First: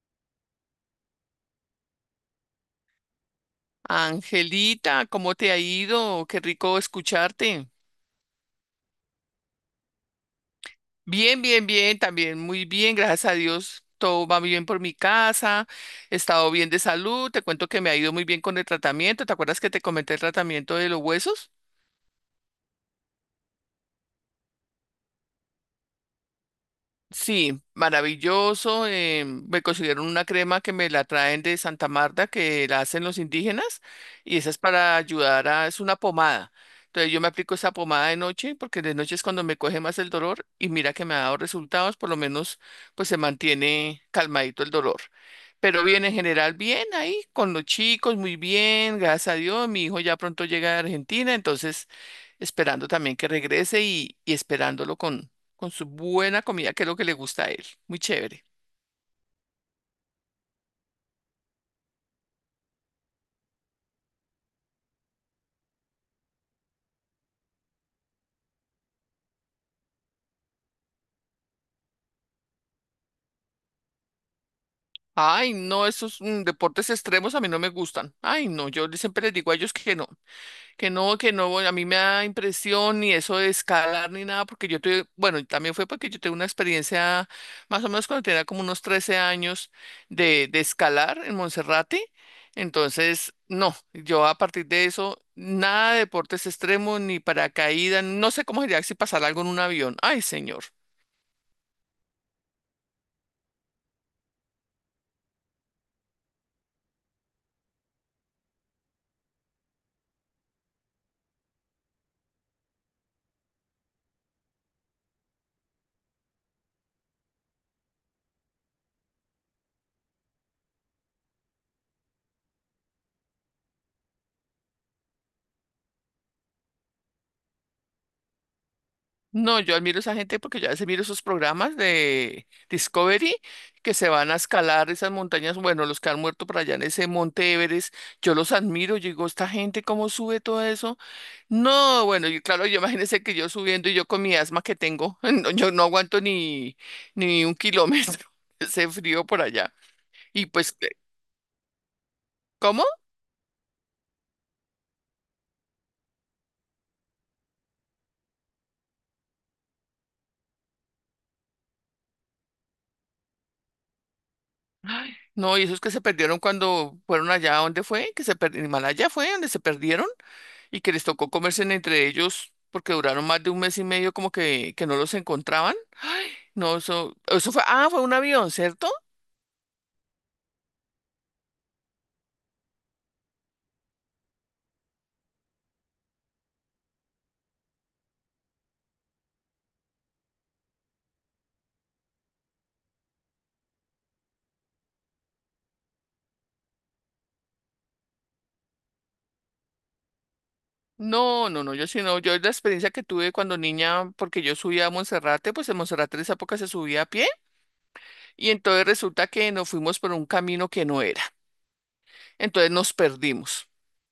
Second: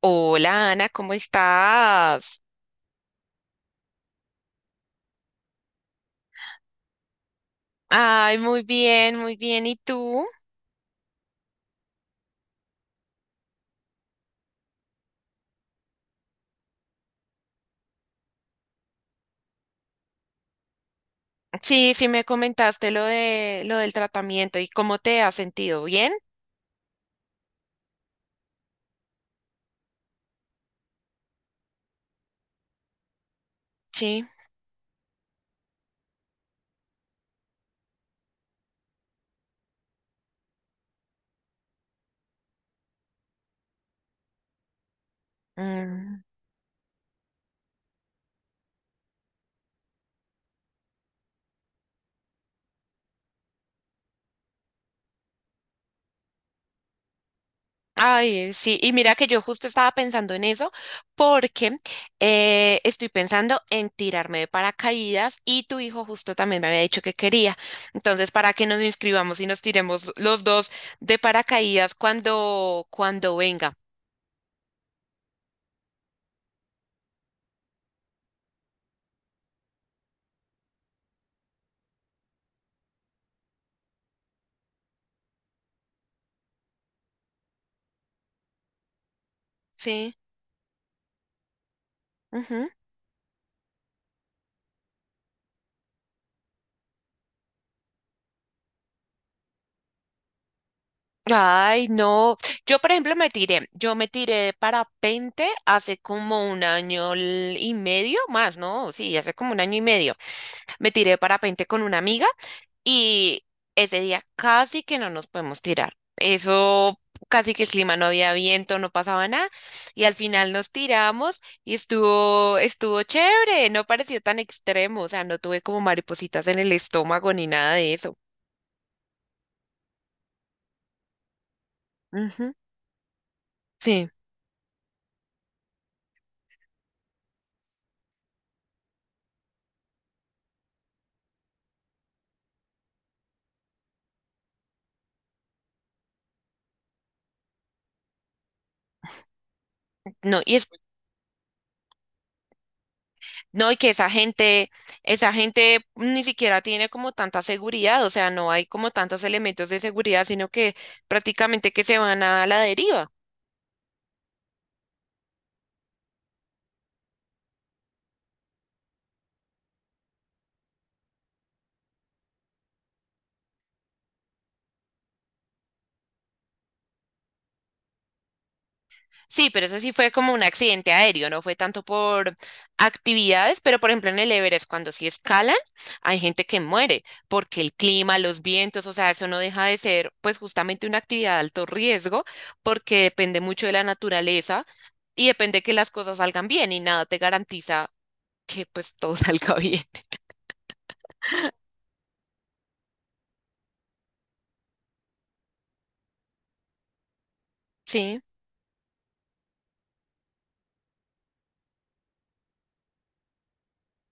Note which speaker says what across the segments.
Speaker 1: Hola Ana, ¿cómo estás?
Speaker 2: Angelita, ¿cómo te ha ido? Qué rico escucharte.
Speaker 1: Ay, muy bien, muy bien. ¿Y tú?
Speaker 2: Bien, bien, bien, también muy bien, gracias a Dios. Todo va bien por mi casa, he estado bien de salud, te cuento que me ha ido muy bien con el tratamiento. ¿Te acuerdas que te comenté el tratamiento de los huesos?
Speaker 1: Sí, sí me comentaste lo del tratamiento y cómo te has sentido. ¿Bien?
Speaker 2: Sí, maravilloso. Me consiguieron una crema que me la traen de Santa Marta, que la hacen los indígenas,
Speaker 1: Sí.
Speaker 2: y esa es para ayudar a, es una pomada. Entonces yo me aplico esa pomada de noche, porque de noche es cuando me coge más el dolor, y mira que me ha dado resultados, por lo menos pues se mantiene calmadito el dolor. Pero bien, en
Speaker 1: Mm.
Speaker 2: general, bien ahí, con los chicos, muy bien, gracias a Dios. Mi hijo ya pronto llega de Argentina, entonces esperando también que regrese y esperándolo con su buena comida, que es lo que le gusta a él. Muy
Speaker 1: Ay,
Speaker 2: chévere.
Speaker 1: sí. Y mira que yo justo estaba pensando en eso porque estoy pensando en tirarme de paracaídas y tu hijo justo también me había dicho que quería. Entonces, para que nos inscribamos y nos tiremos los dos de paracaídas cuando venga.
Speaker 2: Ay, no, esos deportes extremos a mí no me gustan. Ay, no, yo siempre les digo a ellos que no. Que no, que no, a mí me da impresión ni eso de escalar ni nada, porque yo tuve, bueno, y también fue porque yo tuve una experiencia más o menos cuando tenía como unos 13 años
Speaker 1: Sí.
Speaker 2: de escalar en Monserrate. Entonces, no, yo a partir de eso, nada de deportes extremos ni paracaídas, no sé cómo sería si pasara algo en un avión. Ay, señor.
Speaker 1: Ay, no. Yo, por ejemplo, me tiré. Yo me tiré de parapente hace como un año y medio más, ¿no? Sí, hace como un año y medio. Me tiré de parapente con una amiga y ese día casi que no nos podemos tirar. Eso, casi que el clima, no había viento, no pasaba nada. Y al final nos tiramos y estuvo, estuvo chévere. No pareció tan extremo. O sea, no tuve como maripositas en el estómago ni nada de eso.
Speaker 2: No, yo admiro a esa gente porque yo a veces miro esos programas de
Speaker 1: Ujú.
Speaker 2: Discovery que
Speaker 1: Sí,
Speaker 2: se van a escalar esas montañas, bueno, los que han muerto por allá en ese monte Everest, yo los admiro, yo digo, esta gente cómo sube todo eso. No, bueno, y claro, yo imagínense que yo subiendo y yo con mi asma que tengo, no, yo no aguanto ni un kilómetro, ese frío por allá.
Speaker 1: no,
Speaker 2: Y
Speaker 1: y es.
Speaker 2: pues, ¿cómo?
Speaker 1: No, y que esa gente ni siquiera tiene como tanta seguridad, o sea, no hay como tantos elementos de seguridad, sino que prácticamente que se van a la deriva.
Speaker 2: Ay, no, y esos que se perdieron cuando fueron allá, ¿dónde fue? Que se perdieron, Himalaya fue donde se perdieron. Y que les tocó comerse entre ellos porque duraron más de un mes y medio como que no los encontraban. No, eso fue, ah, fue un avión, ¿cierto?
Speaker 1: Sí, pero eso sí fue como un accidente aéreo, no fue tanto por actividades, pero por ejemplo en el Everest, cuando sí escalan, hay gente que muere porque el clima, los vientos, o sea, eso no deja de ser pues justamente una actividad de alto riesgo porque depende mucho de la naturaleza y depende que las cosas salgan bien y nada te garantiza que pues todo salga bien.
Speaker 2: No, no, no, yo sí no, yo la experiencia que tuve cuando niña, porque yo subía a Monserrate, pues en Monserrate en esa época se subía a pie,
Speaker 1: Sí.
Speaker 2: y entonces resulta que nos fuimos por un camino que no era, entonces nos perdimos.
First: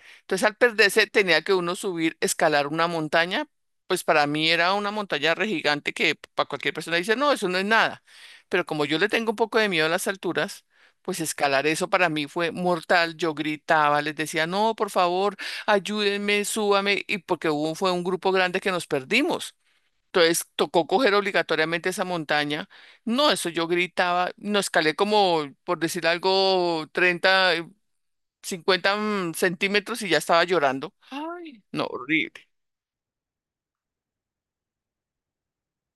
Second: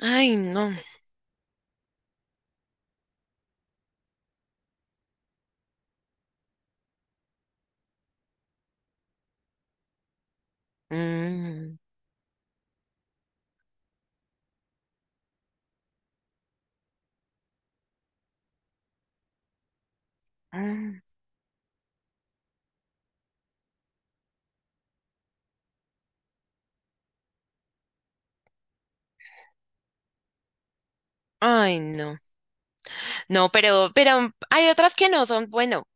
Speaker 1: Ay,
Speaker 2: Entonces, al
Speaker 1: no.
Speaker 2: perderse, tenía que uno subir, escalar una montaña. Pues para mí era una montaña re gigante que para cualquier persona dice, no, eso no es nada. Pero como yo le tengo un poco de miedo a las alturas, pues escalar
Speaker 1: Mm,
Speaker 2: eso para mí fue mortal. Yo gritaba, les decía, no, por favor, ayúdenme, súbame. Y porque hubo, fue un grupo grande que nos perdimos. Entonces tocó
Speaker 1: mm.
Speaker 2: coger obligatoriamente esa montaña. No, eso yo gritaba, no escalé como, por decir algo, 30, 50 centímetros y ya estaba llorando,
Speaker 1: Ay,
Speaker 2: no,
Speaker 1: no.
Speaker 2: horrible.
Speaker 1: No, pero hay otras que no son, bueno,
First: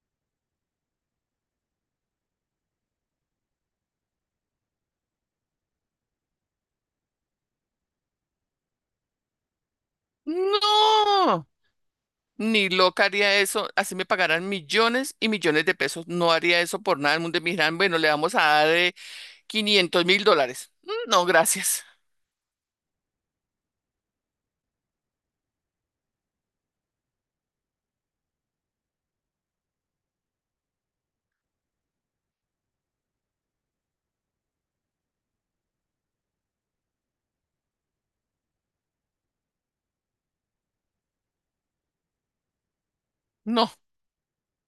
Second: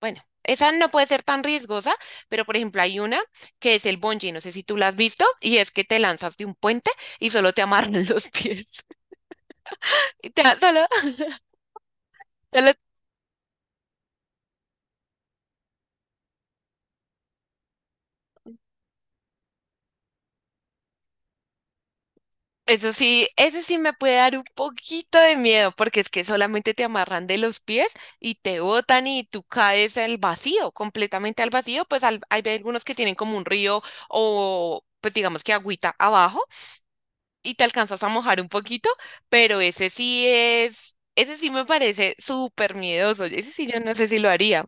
Speaker 1: bueno, esa no puede ser tan riesgosa, pero por ejemplo hay una que es el bungee, no sé si tú la has visto, y es que te lanzas de un puente y solo te amarran los pies. Y te, solo,
Speaker 2: No, ni
Speaker 1: solo.
Speaker 2: loca haría eso. Así me pagarán millones y millones de pesos. No haría eso por nada. El mundo me dirán, bueno, le vamos a dar 500 mil dólares. Mm, no, gracias.
Speaker 1: Eso sí me puede dar un poquito de miedo, porque es que solamente te amarran de los pies y te botan y tú caes al vacío, completamente al vacío. Pues hay algunos que tienen como un río o pues digamos que agüita abajo y te alcanzas a mojar un poquito, pero ese sí es, ese sí me parece súper miedoso. Ese sí
Speaker 2: No.
Speaker 1: yo no sé si lo haría.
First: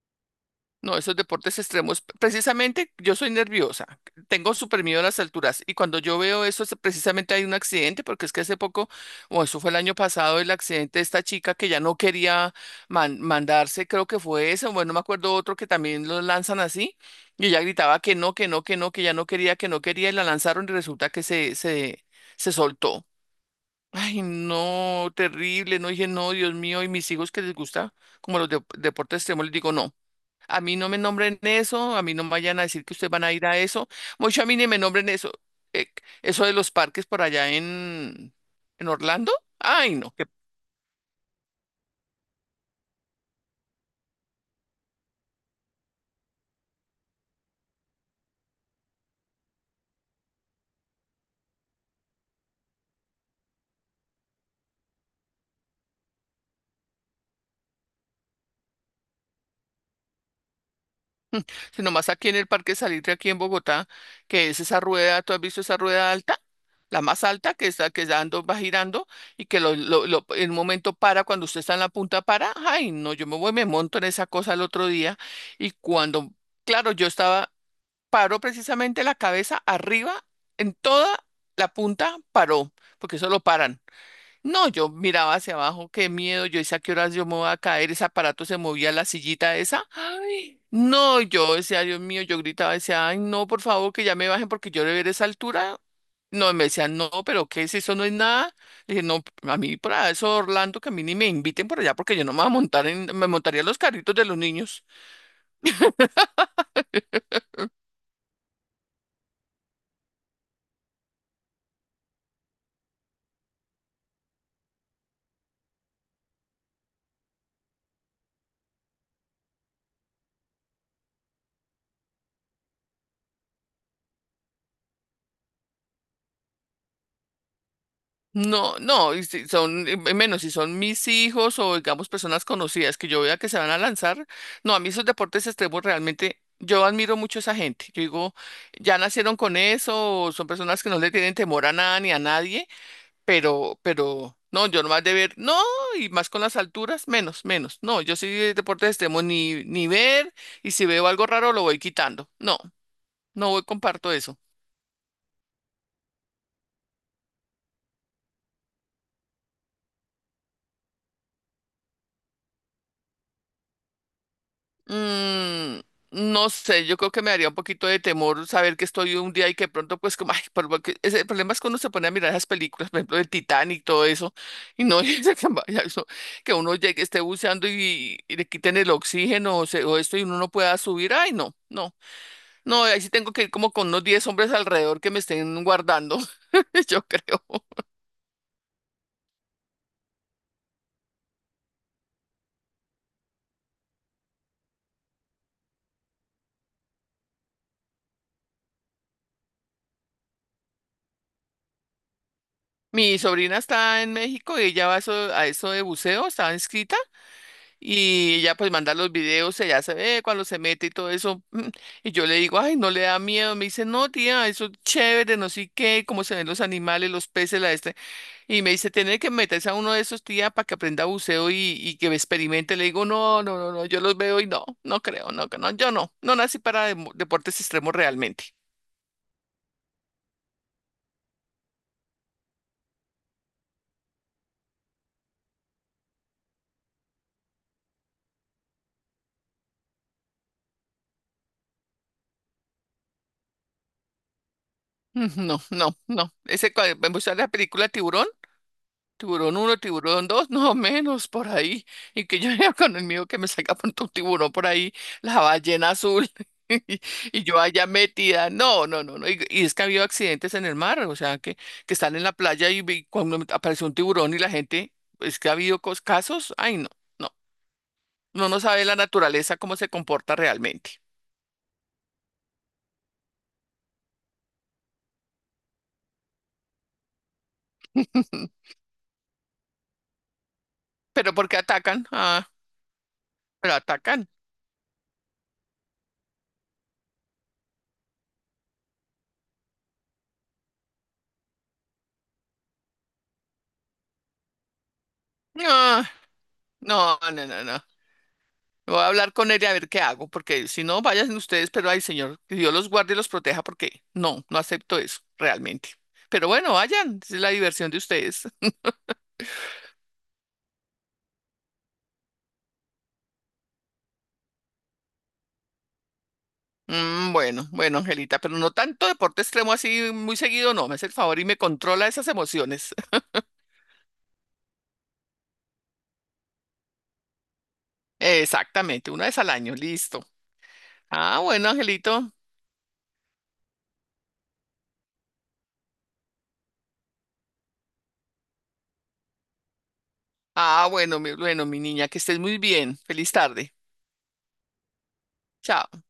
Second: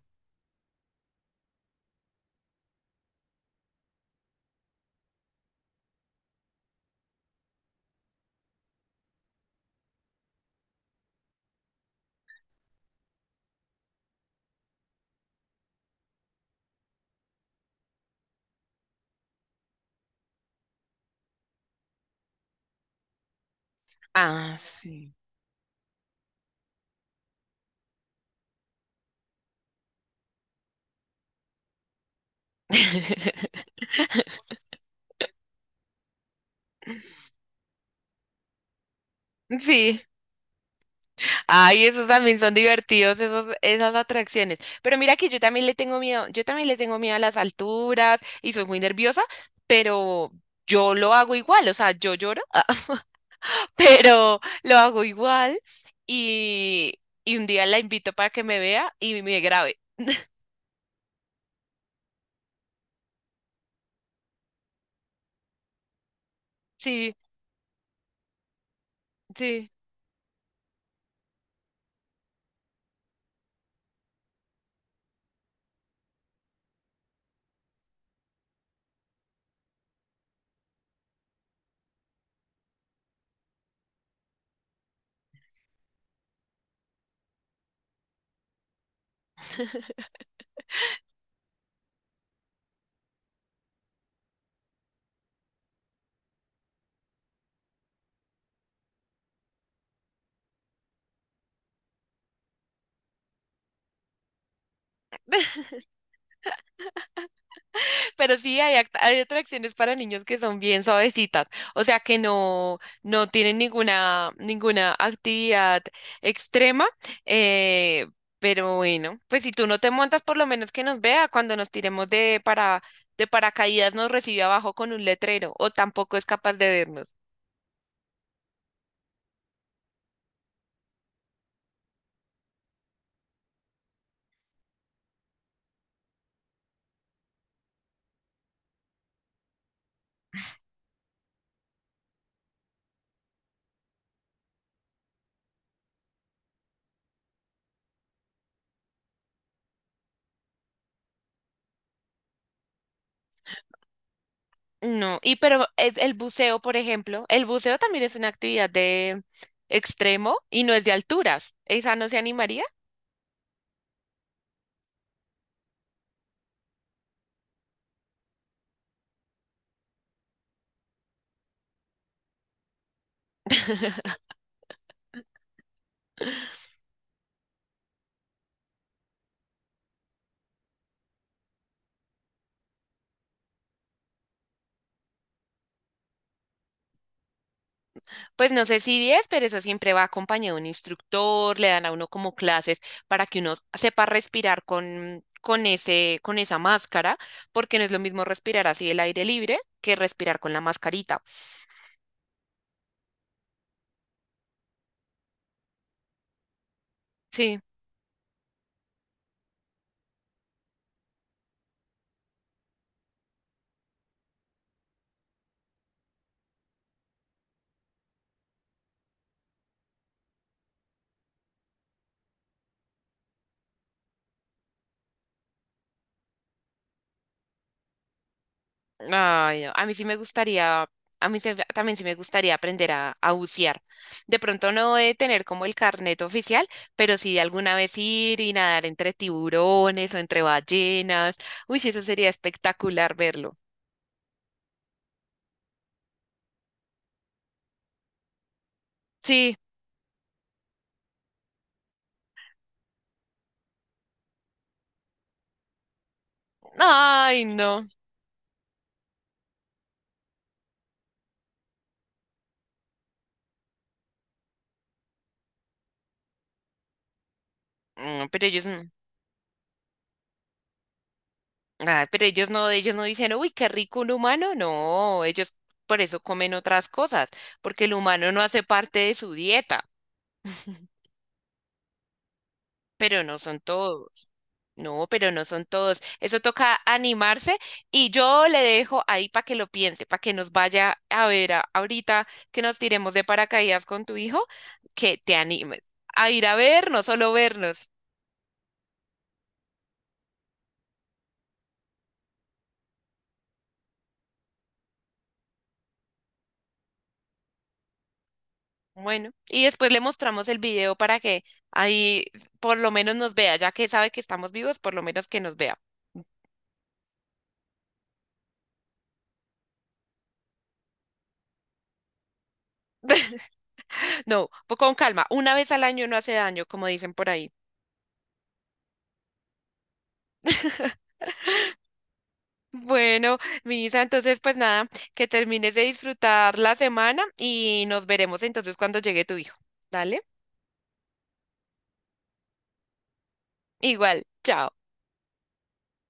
Speaker 2: No, esos deportes extremos, precisamente yo soy nerviosa, tengo súper miedo a las alturas y cuando yo veo eso, precisamente hay un accidente, porque es que hace poco, o eso fue el año pasado, el accidente de esta chica que ya no quería mandarse, creo que fue ese, bueno, no me acuerdo otro que también lo lanzan así y ella gritaba que no, que no, que no, que ya no quería, que no quería y la lanzaron y resulta que se soltó. Ay,
Speaker 1: Ah,
Speaker 2: no,
Speaker 1: sí.
Speaker 2: terrible, no dije, no, Dios mío, y mis hijos que les gusta como los deportes extremos, les digo, no. A mí no me nombren eso, a mí no me vayan a decir que ustedes van a ir a eso. Mucho a mí ni me nombren eso. eh, Eso de los parques por allá en, Orlando. Ay,
Speaker 1: Sí.
Speaker 2: no, que,
Speaker 1: Ay, esos también son divertidos, esos, esas atracciones. Pero mira que yo también le tengo miedo, yo también le tengo miedo a las alturas y soy muy nerviosa, pero yo lo hago igual, o sea, yo lloro, pero lo hago igual y, y un día la invito para que me vea y me grabe.
Speaker 2: sino más aquí en el Parque Salitre, aquí en Bogotá, que es esa rueda, ¿tú has visto esa rueda alta? La
Speaker 1: Sí,
Speaker 2: más alta que está, que dando, va girando y que
Speaker 1: sí.
Speaker 2: en un momento para, cuando usted está en la punta para. Ay, no, yo me voy, me monto en esa cosa el otro día y cuando, claro, yo estaba. Paró precisamente la cabeza arriba, en toda la punta paró, porque eso lo paran. No, yo miraba hacia abajo, qué miedo, yo hice a qué horas yo me voy a caer, ese aparato se movía la sillita esa. Ay, no, yo decía, Dios mío, yo gritaba, decía, ay, no, por favor, que ya me bajen porque yo de ver esa altura. No, y me decían, no, pero ¿qué es eso? No es nada. Le dije, no, a mí para eso, Orlando, que a mí ni me inviten por allá porque yo no me voy a montar en, me montaría en los carritos de los niños.
Speaker 1: Pero sí hay, hay atracciones para niños que son bien suavecitas, o sea que no, no tienen ninguna, ninguna actividad extrema, eh, pero bueno, pues si tú no te montas, por lo menos que nos vea cuando nos tiremos de para, de paracaídas, nos recibe abajo con un letrero, o tampoco es capaz de vernos.
Speaker 2: No, no, y si son, y menos si son mis hijos o digamos personas conocidas que yo vea que se van a lanzar. No, a mí esos deportes extremos realmente, yo admiro mucho a esa gente. Yo digo, ya nacieron con eso, o son personas que no le tienen temor a nada ni a nadie, no, yo nomás de ver, no, y más con las alturas, menos, menos. No, yo sí de deportes extremos ni ver, y si veo algo raro lo voy quitando. No, no voy, comparto eso.
Speaker 1: No, y pero el buceo, por ejemplo, el buceo también es una actividad de extremo y no es de alturas. Esa no se animaría.
Speaker 2: Mm, no sé, yo creo que me daría un poquito de temor saber que estoy un día y que pronto, pues, como, ay, por lo el problema es cuando se pone a mirar esas películas, por ejemplo, el Titanic y todo eso, y no dice que, vaya eso, que uno llegue, esté buceando y le quiten el oxígeno o, o esto y uno no pueda subir. Ay, no, no, no, ahí sí tengo que ir como con unos 10 hombres alrededor que me estén guardando, yo creo.
Speaker 1: Pues no sé si 10, pero eso siempre va acompañado de un instructor, le dan a uno como clases para que uno sepa respirar con ese, con esa máscara, porque no es lo mismo respirar así el aire libre que respirar con la mascarita.
Speaker 2: Mi sobrina está en México y ella va a eso de buceo, estaba inscrita.
Speaker 1: Sí.
Speaker 2: Y ella pues manda los videos, ella se ve cuando se mete y todo eso. Y yo le digo, ay, no le da miedo. Me dice, no, tía, eso es chévere, no sé qué, cómo se ven los animales, los peces, la este. Y me dice, tiene que meterse a uno de esos, tía, para que aprenda buceo y que experimente. Le digo, no, no, no, no, yo los veo y no, no creo, no, que no, yo no, no nací para deportes extremos realmente.
Speaker 1: Ay, no, a mí sí me gustaría, a mí también sí me gustaría aprender a bucear. De pronto no de tener como el carnet oficial, pero sí de alguna vez ir y nadar entre tiburones o entre ballenas. Uy, sí, eso sería espectacular verlo.
Speaker 2: Mm, no, no, no. Ese, me mostró la película Tiburón. Tiburón
Speaker 1: Sí.
Speaker 2: uno, tiburón dos, no menos por ahí. Y que yo ya con el mío que me saca pronto un tiburón por ahí, la ballena azul. Y y
Speaker 1: Ay,
Speaker 2: yo
Speaker 1: no.
Speaker 2: allá metida. No, no, no, no. Y es que ha habido accidentes en el mar, o sea, que están en la playa cuando apareció un tiburón y la gente, es que ha habido casos. Ay, no, no.
Speaker 1: No, pero
Speaker 2: No
Speaker 1: ellos,
Speaker 2: sabe la naturaleza cómo se comporta realmente.
Speaker 1: ah, pero ellos no dicen, uy, qué rico un humano. No, ellos por eso comen otras cosas, porque el humano no hace parte de su dieta,
Speaker 2: Pero ¿por qué atacan? Ah,
Speaker 1: pero no son
Speaker 2: pero
Speaker 1: todos.
Speaker 2: atacan.
Speaker 1: No, pero no son todos. Eso toca animarse y yo le dejo ahí para que lo piense, para que nos vaya a ver ahorita que nos tiremos de paracaídas con tu hijo, que te animes
Speaker 2: No,
Speaker 1: a ir a ver, no
Speaker 2: no,
Speaker 1: solo
Speaker 2: no, no, no.
Speaker 1: vernos.
Speaker 2: Voy a hablar con él y a ver qué hago, porque si no, vayan ustedes, pero ay, señor, que Dios los guarde y los proteja, porque no, no acepto eso, realmente. Pero bueno, vayan, esa es la diversión de ustedes.
Speaker 1: Bueno, y después le mostramos el video para que ahí por lo menos nos vea, ya que sabe que estamos vivos, por lo menos que nos vea.
Speaker 2: Bueno, bueno, Angelita, pero no tanto deporte extremo así muy seguido, no, me hace el favor y me controla esas emociones.
Speaker 1: No, con calma, una vez al año no hace daño, como dicen por ahí.
Speaker 2: Exactamente, una vez al año, listo. Ah, bueno, Angelito.
Speaker 1: Bueno, Misa, entonces pues nada, que termines de disfrutar la semana y nos veremos entonces cuando llegue tu hijo. Dale,
Speaker 2: Ah, bueno, mi niña, que estés muy bien. Feliz tarde.
Speaker 1: igual, chao.
Speaker 2: Chao.